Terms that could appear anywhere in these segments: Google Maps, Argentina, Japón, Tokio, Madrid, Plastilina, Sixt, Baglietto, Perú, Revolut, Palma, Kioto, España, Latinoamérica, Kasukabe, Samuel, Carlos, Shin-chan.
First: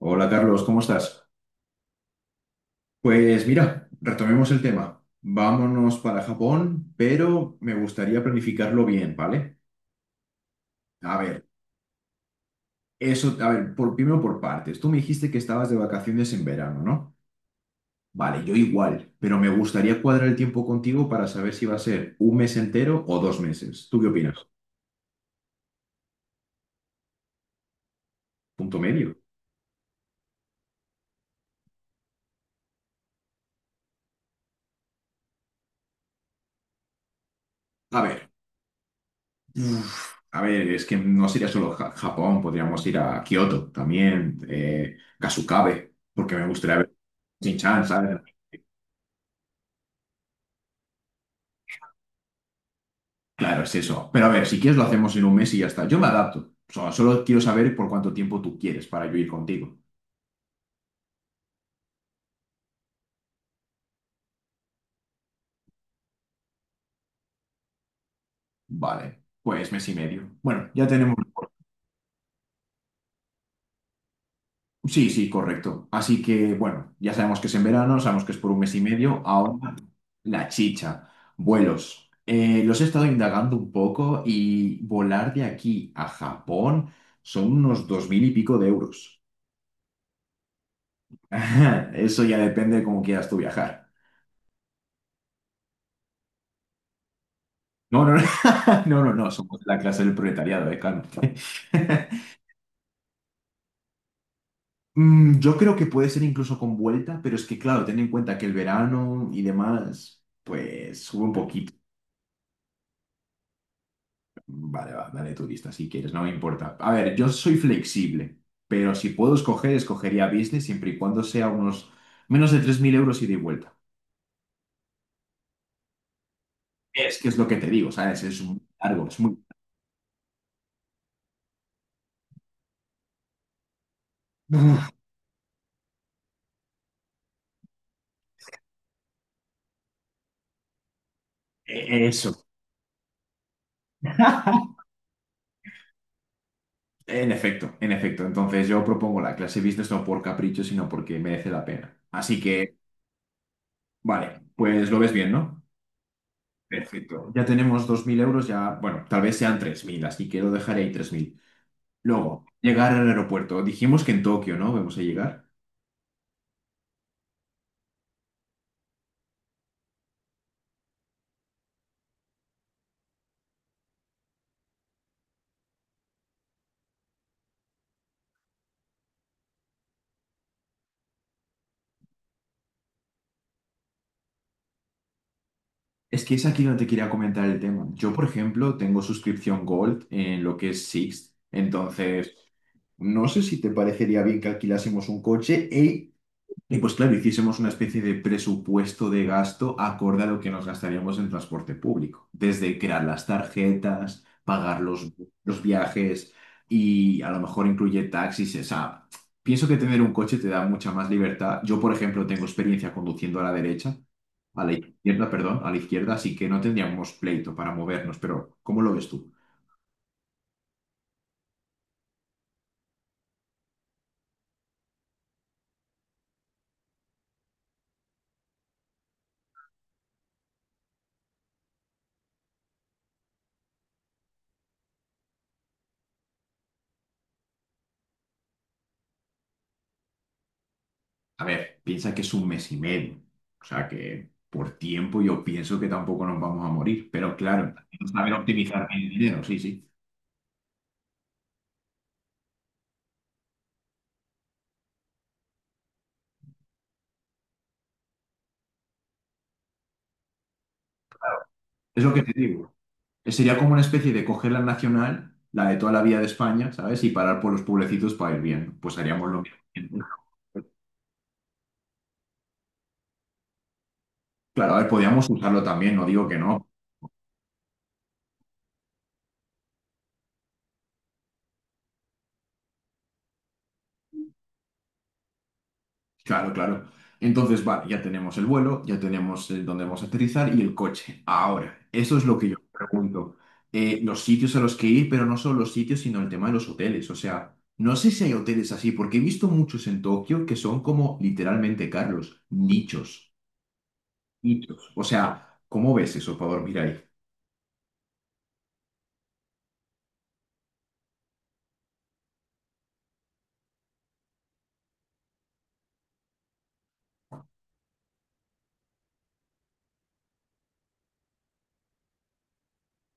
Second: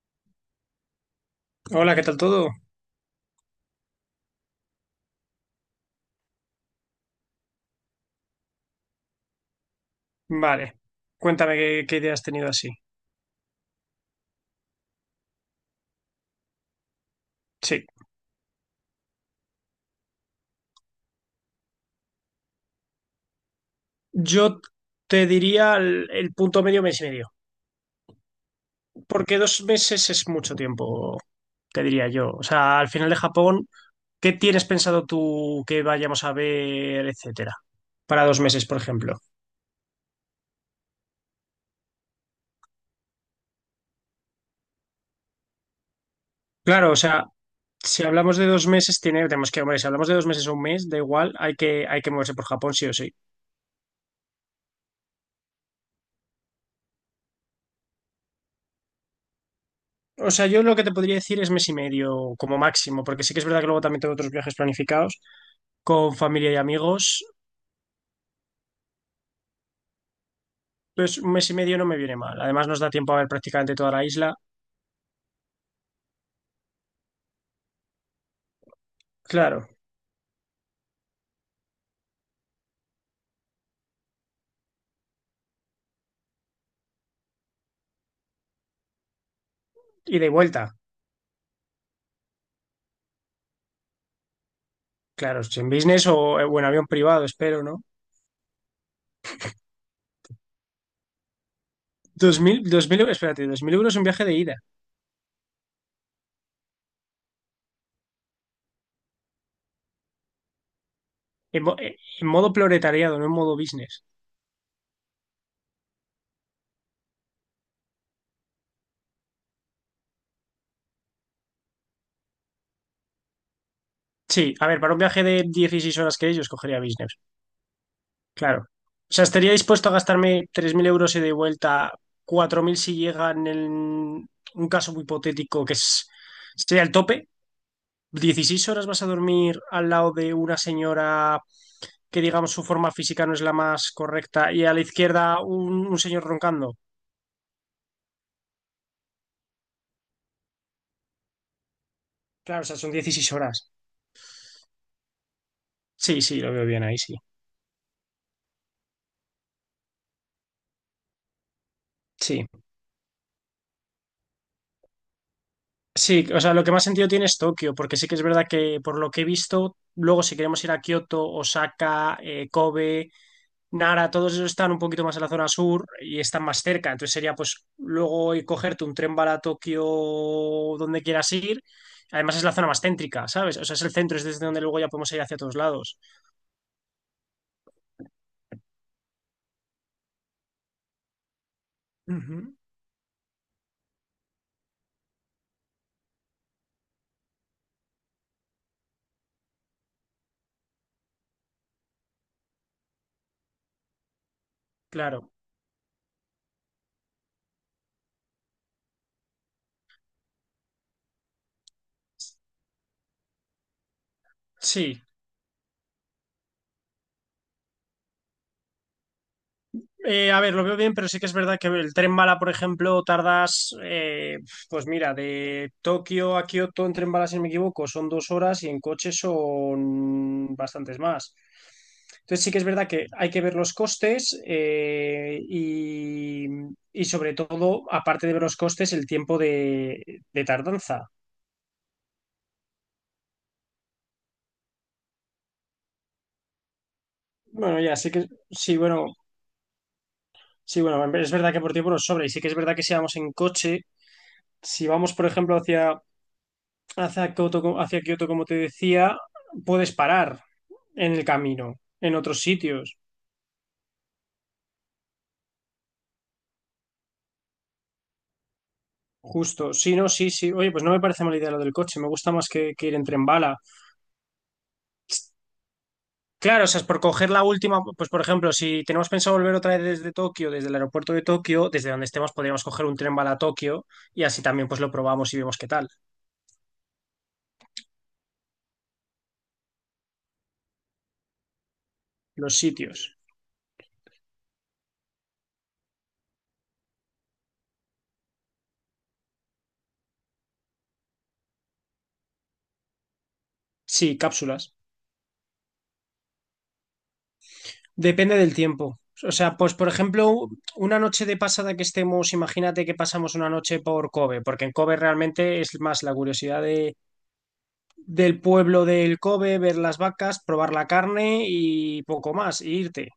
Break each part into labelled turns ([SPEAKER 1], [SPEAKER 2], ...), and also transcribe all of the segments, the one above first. [SPEAKER 1] Hola Carlos, ¿cómo estás?
[SPEAKER 2] Hola, ¿qué tal todo?
[SPEAKER 1] Pues mira, retomemos el tema. Vámonos para Japón, pero me gustaría planificarlo bien, ¿vale?
[SPEAKER 2] Vale,
[SPEAKER 1] A ver,
[SPEAKER 2] cuéntame qué idea has tenido así.
[SPEAKER 1] eso, a ver, primero por partes. Tú me dijiste que estabas de vacaciones en verano, ¿no?
[SPEAKER 2] Sí,
[SPEAKER 1] Vale, yo igual, pero me gustaría cuadrar el tiempo contigo para saber si va a ser un mes entero o 2 meses. ¿Tú qué opinas?
[SPEAKER 2] yo te diría el punto medio, mes y medio,
[SPEAKER 1] Punto medio.
[SPEAKER 2] porque dos meses es mucho tiempo, te diría yo. O sea, al final de Japón, ¿qué tienes pensado tú que vayamos a ver, etcétera?
[SPEAKER 1] A
[SPEAKER 2] Para
[SPEAKER 1] ver,
[SPEAKER 2] dos meses, por ejemplo.
[SPEAKER 1] uf, a ver, es que no sería solo Japón, podríamos ir a Kioto también, Kasukabe, porque me gustaría
[SPEAKER 2] Claro,
[SPEAKER 1] ver.
[SPEAKER 2] o sea,
[SPEAKER 1] Shin-chan,
[SPEAKER 2] si
[SPEAKER 1] ¿sabes?
[SPEAKER 2] hablamos de dos meses, tenemos que, hombre, si hablamos de dos meses o un mes, da igual, hay que moverse por Japón, sí o sí.
[SPEAKER 1] Claro, es eso. Pero a ver, si quieres lo hacemos en un mes y ya está. Yo me adapto. O sea, solo quiero saber por cuánto tiempo tú quieres para yo ir contigo.
[SPEAKER 2] O sea, yo lo que te podría decir es mes y medio como máximo, porque sí que es verdad que luego también tengo otros viajes planificados con familia y amigos,
[SPEAKER 1] Vale, pues mes y medio. Bueno, ya tenemos.
[SPEAKER 2] pues un mes y medio no me viene mal. Además, nos da tiempo a ver prácticamente toda la isla.
[SPEAKER 1] Sí, sí, correcto. Así que, bueno, ya sabemos que es en verano, sabemos que es por un mes y medio.
[SPEAKER 2] Claro,
[SPEAKER 1] Ahora, la chicha. Vuelos. Los he estado indagando un poco y volar de aquí a Japón son unos 2000 y pico de euros.
[SPEAKER 2] ida y vuelta.
[SPEAKER 1] Eso ya depende de cómo quieras tú viajar.
[SPEAKER 2] Claro, si en business o en avión privado, espero, ¿no?
[SPEAKER 1] No, no, no, no, no, no, somos la clase del proletariado, cálmate.
[SPEAKER 2] 2000, 2000, espérate, 2000 euros un viaje de ida.
[SPEAKER 1] Yo creo que puede ser incluso con vuelta, pero es que, claro, ten en cuenta que el verano y demás, pues sube un
[SPEAKER 2] En,
[SPEAKER 1] poquito.
[SPEAKER 2] mo- eh, en modo proletariado, no en modo business.
[SPEAKER 1] Vale, va, dale tu lista si quieres, no me importa. A ver, yo soy flexible, pero si puedo escoger, escogería business siempre y cuando sea unos menos de 3000 euros ida y vuelta.
[SPEAKER 2] Sí, a ver, para un viaje de 16 horas que ellos cogería business.
[SPEAKER 1] Es que es lo que te digo, ¿sabes? Es muy
[SPEAKER 2] Claro.
[SPEAKER 1] largo.
[SPEAKER 2] O sea, estaría dispuesto a gastarme 3.000 euros ida y de vuelta, 4.000 si llegan en un caso muy hipotético que es, sería el tope, 16 horas vas a dormir al lado de una señora que,
[SPEAKER 1] Eso.
[SPEAKER 2] digamos, su forma física no es la más correcta y a la izquierda un señor roncando.
[SPEAKER 1] En efecto, en efecto. Entonces yo propongo la clase business no por capricho, sino porque merece la pena. Así
[SPEAKER 2] Claro, o
[SPEAKER 1] que,
[SPEAKER 2] sea, son dieciséis horas.
[SPEAKER 1] vale, pues lo ves bien, ¿no?
[SPEAKER 2] Sí, sí, lo veo bien ahí, sí.
[SPEAKER 1] Perfecto. Ya tenemos 2000 euros, ya, bueno, tal vez sean 3000. Así que lo dejaré ahí 3000. Luego,
[SPEAKER 2] Sí,
[SPEAKER 1] llegar al aeropuerto. Dijimos que en Tokio, ¿no? Vamos a llegar.
[SPEAKER 2] sí, o sea, lo que más sentido tiene es Tokio, porque sí que es verdad que por lo que he visto, luego si queremos ir a Kioto, Osaka, Kobe, Nara, todos esos están un poquito más en la zona sur y están más cerca. Entonces sería pues luego ir cogerte un tren para Tokio donde quieras ir. Además es la zona más céntrica, ¿sabes? O sea, es el centro, es desde donde luego ya podemos ir hacia todos lados.
[SPEAKER 1] Es que es aquí donde te quería comentar el tema. Yo, por ejemplo, tengo suscripción Gold en lo que es Sixt. Entonces,
[SPEAKER 2] Ujú.
[SPEAKER 1] no sé si te parecería bien que alquilásemos un coche y pues claro, hiciésemos una especie de presupuesto de gasto acorde a lo que nos gastaríamos en transporte público, desde crear las tarjetas, pagar los,
[SPEAKER 2] Claro,
[SPEAKER 1] los viajes y a lo mejor incluye taxis. O sea, pienso que tener un coche te da mucha más libertad. Yo, por ejemplo, tengo experiencia conduciendo a la derecha, a la
[SPEAKER 2] sí.
[SPEAKER 1] izquierda, perdón, a la izquierda, así que no tendríamos pleito para movernos, pero ¿cómo lo ves tú?
[SPEAKER 2] A ver, lo veo bien, pero sí que es verdad que el tren bala, por ejemplo, tardas, pues mira, de Tokio a Kioto en tren bala, si no me equivoco, son dos horas y en coche son bastantes más. Entonces sí que es verdad que hay que ver los costes y sobre todo, aparte de ver los costes, el tiempo de tardanza.
[SPEAKER 1] A ver, piensa que es un mes y medio. O sea que por tiempo yo pienso que tampoco nos vamos a morir. Pero claro,
[SPEAKER 2] Bueno, ya, sí que
[SPEAKER 1] saber
[SPEAKER 2] sí,
[SPEAKER 1] optimizar
[SPEAKER 2] bueno,
[SPEAKER 1] el dinero, sí, sí.
[SPEAKER 2] sí, bueno, es verdad que por tiempo nos sobra y sí que es verdad que si vamos en coche, si vamos, por ejemplo, hacia hacia Kioto, como te decía, puedes parar en el camino,
[SPEAKER 1] Es lo
[SPEAKER 2] en
[SPEAKER 1] que te
[SPEAKER 2] otros
[SPEAKER 1] digo.
[SPEAKER 2] sitios.
[SPEAKER 1] Sería como una especie de coger la nacional, la de toda la vía de España, ¿sabes? Y parar por los pueblecitos para ir bien. Pues haríamos lo mismo.
[SPEAKER 2] Justo, sí, no, sí, sí. Oye, pues no me parece mala idea lo del coche, me gusta más que ir en tren bala.
[SPEAKER 1] Claro, a ver, podríamos usarlo también, no digo que
[SPEAKER 2] Claro,
[SPEAKER 1] no.
[SPEAKER 2] o sea, es por coger la última, pues por ejemplo, si tenemos pensado volver otra vez desde Tokio, desde el aeropuerto de Tokio, desde donde estemos podríamos coger un tren bala a Tokio y así también pues lo probamos y vemos qué tal,
[SPEAKER 1] Claro, claro. Entonces, vale, ya tenemos el vuelo, ya tenemos el dónde vamos a aterrizar y el coche. Ahora, eso es lo que yo
[SPEAKER 2] los
[SPEAKER 1] me
[SPEAKER 2] sitios.
[SPEAKER 1] pregunto. Los sitios a los que ir, pero no solo los sitios, sino el tema de los hoteles. O sea, no sé si hay hoteles así, porque he visto muchos en Tokio que son como literalmente, Carlos, nichos.
[SPEAKER 2] Sí, cápsulas.
[SPEAKER 1] Nichos. O sea, ¿cómo ves eso para dormir ahí?
[SPEAKER 2] Depende del tiempo. O sea, pues por ejemplo, una noche de pasada que estemos, imagínate que pasamos una noche por Kobe, porque en Kobe realmente es más la curiosidad del pueblo del Kobe, ver las vacas, probar la carne y poco más, e irte.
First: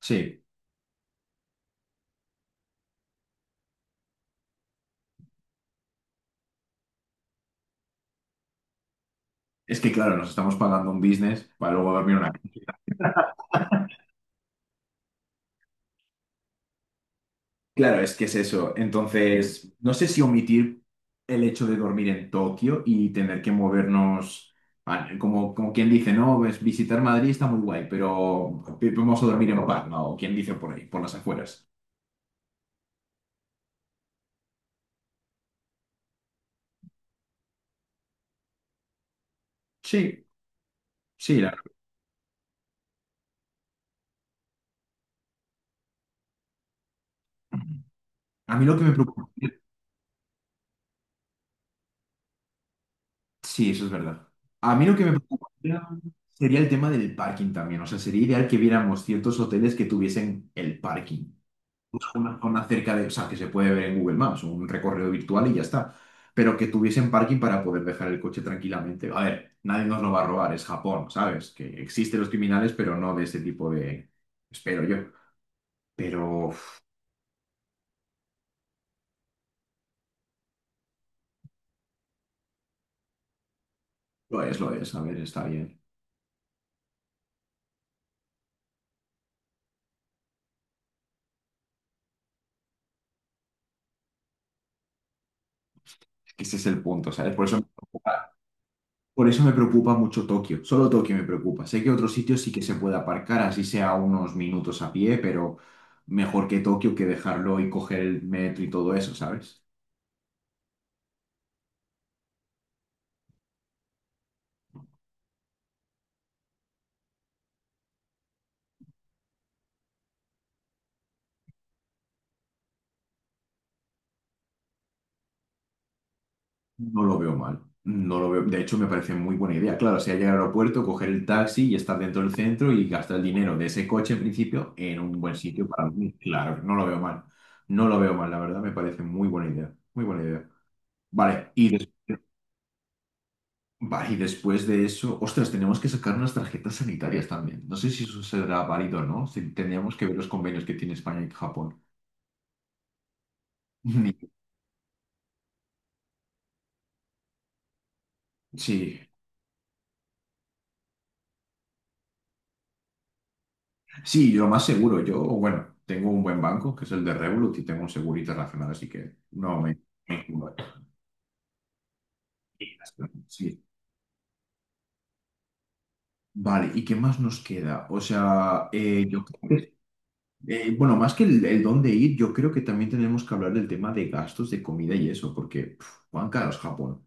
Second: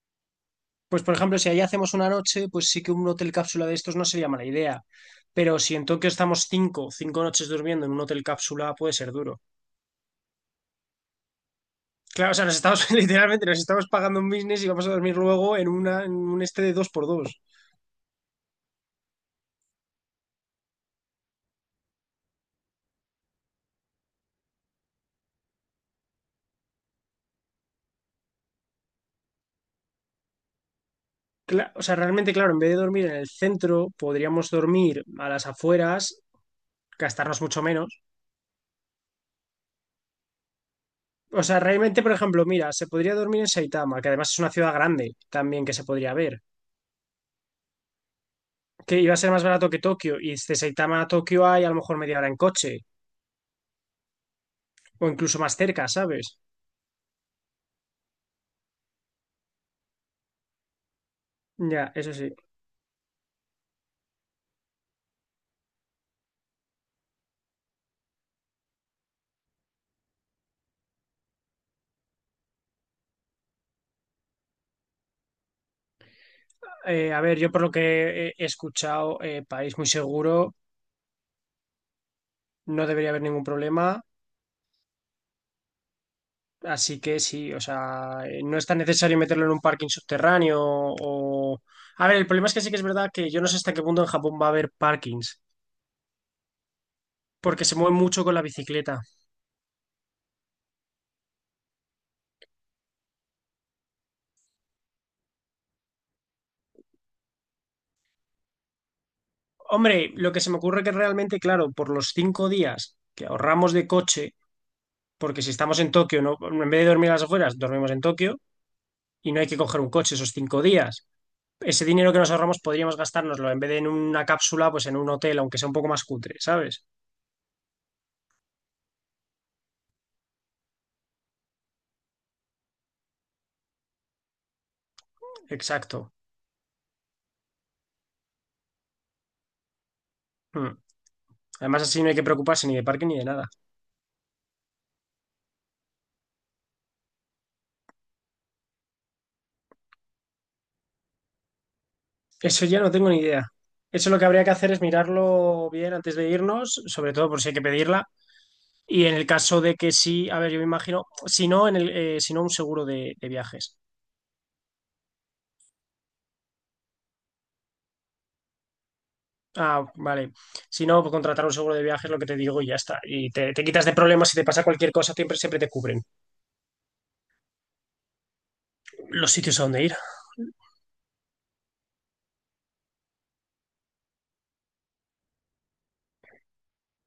[SPEAKER 1] Sí.
[SPEAKER 2] Pues por ejemplo, si allí hacemos una noche, pues sí que un hotel cápsula de estos no sería mala idea. Pero si en Tokio estamos cinco noches durmiendo en un hotel cápsula, puede ser duro.
[SPEAKER 1] Es que, claro, nos estamos pagando un business para luego dormir. Una
[SPEAKER 2] Claro, o sea, nos estamos, literalmente, nos estamos pagando un business y vamos a dormir luego en una, en un este de dos por dos.
[SPEAKER 1] Claro, es que es eso. Entonces, no sé si omitir el hecho de dormir en Tokio y tener que movernos, ah, como quien dice, no, pues visitar Madrid está muy guay, pero vamos a dormir en Palma o quien dice por ahí, por las afueras.
[SPEAKER 2] O sea, realmente, claro, en vez de dormir en el centro, podríamos dormir a las afueras, gastarnos mucho menos.
[SPEAKER 1] Sí, sí.
[SPEAKER 2] O
[SPEAKER 1] la
[SPEAKER 2] sea, realmente, por ejemplo, mira, se podría dormir en Saitama, que además es una ciudad grande también que se podría ver,
[SPEAKER 1] A mí lo que me
[SPEAKER 2] que iba a
[SPEAKER 1] preocupa,
[SPEAKER 2] ser más barato que Tokio, y de Saitama a Tokio hay a lo mejor media hora en coche,
[SPEAKER 1] sí, eso es verdad. A mí lo que
[SPEAKER 2] o
[SPEAKER 1] me
[SPEAKER 2] incluso
[SPEAKER 1] preocupa
[SPEAKER 2] más cerca, ¿sabes?
[SPEAKER 1] sería el tema del parking también. O sea, sería ideal que viéramos ciertos hoteles que tuviesen el parking,
[SPEAKER 2] Ya, eso sí.
[SPEAKER 1] una zona cerca de, o sea, que se puede ver en Google Maps, un recorrido virtual y ya está, pero que tuviesen parking para poder dejar el coche tranquilamente. A ver, nadie nos lo va a robar, es Japón, ¿sabes? Que existen los criminales, pero no de ese tipo de, espero yo. Pero uf,
[SPEAKER 2] A ver, yo por lo que he escuchado, país muy seguro, no debería haber ningún problema.
[SPEAKER 1] lo es, a ver, está bien.
[SPEAKER 2] Así que sí, o sea, no es tan necesario meterlo en un parking subterráneo o... A ver, el problema es que sí que es verdad que yo no sé hasta qué punto en Japón va a haber parkings,
[SPEAKER 1] Es que ese es el punto, ¿sabes? Por eso me
[SPEAKER 2] porque se mueve mucho
[SPEAKER 1] preocupa,
[SPEAKER 2] con la bicicleta.
[SPEAKER 1] por eso me preocupa mucho Tokio, solo Tokio me preocupa. Sé que otros sitios sí que se puede aparcar, así sea unos minutos a pie, pero mejor que Tokio que dejarlo y coger el metro y todo eso, ¿sabes?
[SPEAKER 2] Hombre, lo que se me ocurre que realmente, claro, por los cinco días que ahorramos de coche, porque si estamos en Tokio, ¿no? En vez de dormir a las afueras, dormimos en Tokio y no hay que coger un coche esos cinco días. Ese dinero que nos ahorramos podríamos gastárnoslo en vez de en una cápsula, pues en un hotel, aunque sea un poco más cutre, ¿sabes?
[SPEAKER 1] No lo veo mal. No lo veo. De hecho, me parece muy buena idea. Claro, si hay llegar al aeropuerto, coger el taxi y estar dentro del centro y gastar el dinero de ese coche en principio en un buen sitio para
[SPEAKER 2] Exacto.
[SPEAKER 1] dormir. Claro, no lo veo mal. No lo veo mal, la verdad, me parece muy buena idea. Muy buena idea.
[SPEAKER 2] Hmm.
[SPEAKER 1] Vale, y
[SPEAKER 2] Además, así no hay
[SPEAKER 1] después,
[SPEAKER 2] que preocuparse ni de parque ni de nada.
[SPEAKER 1] vale, y después de eso, ostras, tenemos que sacar unas tarjetas sanitarias también. No sé si eso será válido o no. Si tendríamos que ver los convenios que tiene España y Japón.
[SPEAKER 2] Eso ya no tengo ni idea. Eso lo que
[SPEAKER 1] Ni-
[SPEAKER 2] habría que hacer es mirarlo bien antes de irnos, sobre todo por si hay que pedirla.
[SPEAKER 1] Sí,
[SPEAKER 2] Y en el caso de que sí, a ver, yo me imagino, si no, si no un seguro de viajes.
[SPEAKER 1] sí, yo más seguro. Yo, bueno, tengo un buen banco, que es el de Revolut, y tengo un seguro internacional, así que no me...
[SPEAKER 2] Ah,
[SPEAKER 1] me
[SPEAKER 2] vale.
[SPEAKER 1] culo.
[SPEAKER 2] Si no, pues contratar un seguro de viajes, lo que te digo, y ya está. Y te,
[SPEAKER 1] Sí.
[SPEAKER 2] te quitas de problemas, si te pasa cualquier cosa, siempre, siempre te cubren
[SPEAKER 1] Vale, ¿y qué más nos queda? O sea,
[SPEAKER 2] los sitios a donde ir.
[SPEAKER 1] bueno, más que el dónde ir, yo creo que también tenemos que hablar del tema de gastos de comida y eso, porque, puf, cuán caro es Japón.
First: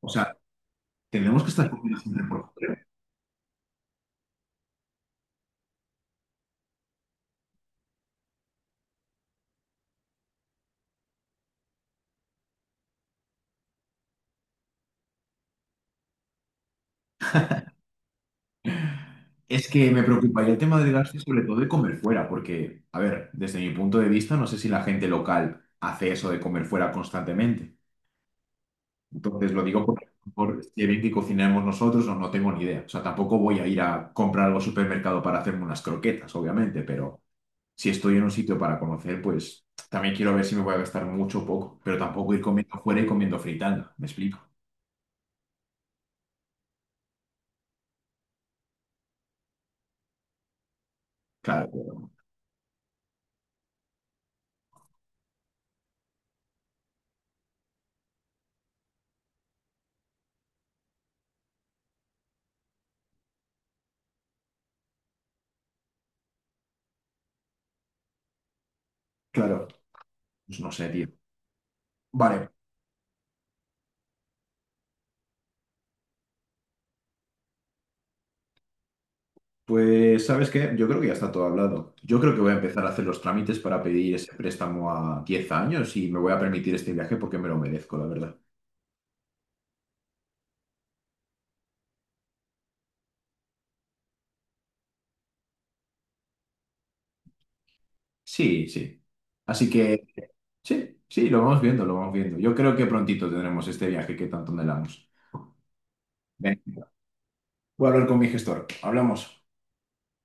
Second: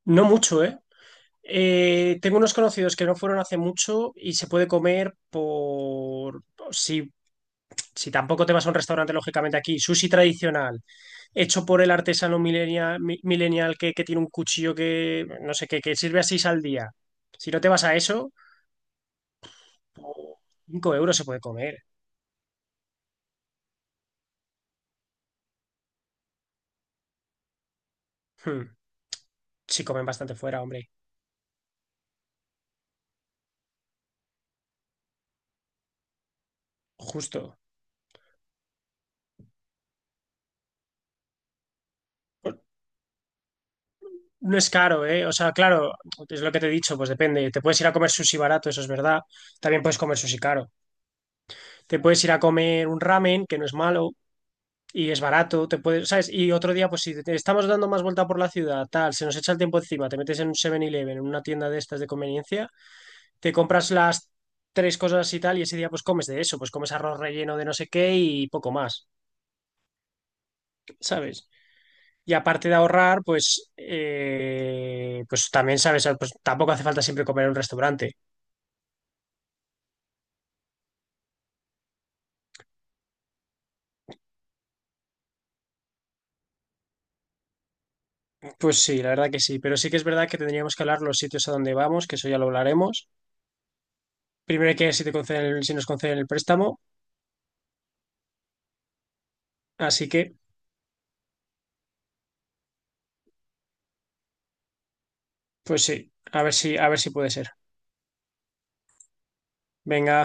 [SPEAKER 1] O
[SPEAKER 2] No
[SPEAKER 1] sea,
[SPEAKER 2] mucho, ¿eh?
[SPEAKER 1] tenemos que estar comiendo
[SPEAKER 2] Eh,
[SPEAKER 1] siempre
[SPEAKER 2] tengo
[SPEAKER 1] por
[SPEAKER 2] unos
[SPEAKER 1] fuera.
[SPEAKER 2] conocidos que no fueron hace mucho y se puede comer por... Si si tampoco te vas a un restaurante, lógicamente aquí, sushi tradicional, hecho por el artesano millennial, millennial que tiene un cuchillo que, no sé, qué que sirve a seis al día. Si no te vas a eso,
[SPEAKER 1] Es que me preocuparía el tema del
[SPEAKER 2] cinco
[SPEAKER 1] gasto
[SPEAKER 2] euros
[SPEAKER 1] y
[SPEAKER 2] se puede
[SPEAKER 1] sobre todo de
[SPEAKER 2] comer.
[SPEAKER 1] comer fuera, porque, a ver, desde mi punto de vista, no sé si la gente local hace eso de comer fuera constantemente.
[SPEAKER 2] Hmm.
[SPEAKER 1] Entonces lo digo
[SPEAKER 2] Si
[SPEAKER 1] por
[SPEAKER 2] comen bastante fuera,
[SPEAKER 1] por, si
[SPEAKER 2] hombre.
[SPEAKER 1] bien que cocinamos nosotros, no, no tengo ni idea. O sea, tampoco voy a ir a comprar algo al supermercado para hacerme unas croquetas, obviamente, pero
[SPEAKER 2] Justo.
[SPEAKER 1] si estoy en un sitio para conocer, pues también quiero ver si me voy a gastar mucho o poco, pero tampoco ir comiendo fuera y comiendo fritanga, ¿me explico?
[SPEAKER 2] No es caro, ¿eh? O sea, claro, es lo que te he dicho, pues depende. Te puedes ir a comer sushi barato, eso es verdad. También puedes comer sushi caro. Te
[SPEAKER 1] Claro,
[SPEAKER 2] puedes ir a comer un ramen, que no es malo. Y es barato, te puedes, ¿sabes? Y otro día, pues si te- estamos dando más vuelta por la ciudad, tal, se nos echa el tiempo encima, te metes en un Seven eleven en una tienda de estas de conveniencia, te compras las tres cosas y tal, y ese día pues comes de eso, pues comes arroz relleno de no sé qué y poco más,
[SPEAKER 1] claro, pues no sé, tío.
[SPEAKER 2] ¿sabes? Y
[SPEAKER 1] Vale,
[SPEAKER 2] aparte de ahorrar, pues, pues también, ¿sabes? Pues tampoco hace falta siempre comer en un restaurante.
[SPEAKER 1] pues, ¿sabes qué? Yo creo que ya está todo hablado. Yo creo que voy a empezar a hacer los trámites para pedir ese préstamo a 10 años y me voy a permitir este viaje porque me lo merezco, la verdad.
[SPEAKER 2] Pues sí, la verdad que sí, pero sí que es verdad que tendríamos que hablar los sitios a donde vamos, que eso ya lo hablaremos. Primero hay que ver si te conceden, si nos conceden el préstamo,
[SPEAKER 1] Sí, sí. Así que,
[SPEAKER 2] así que...
[SPEAKER 1] sí, sí, lo vamos viendo, lo vamos viendo. Yo creo que prontito tendremos este viaje que tanto anhelamos.
[SPEAKER 2] Pues sí, a
[SPEAKER 1] Venga,
[SPEAKER 2] ver si puede ser.
[SPEAKER 1] voy a hablar con mi gestor. Hablamos.
[SPEAKER 2] Venga.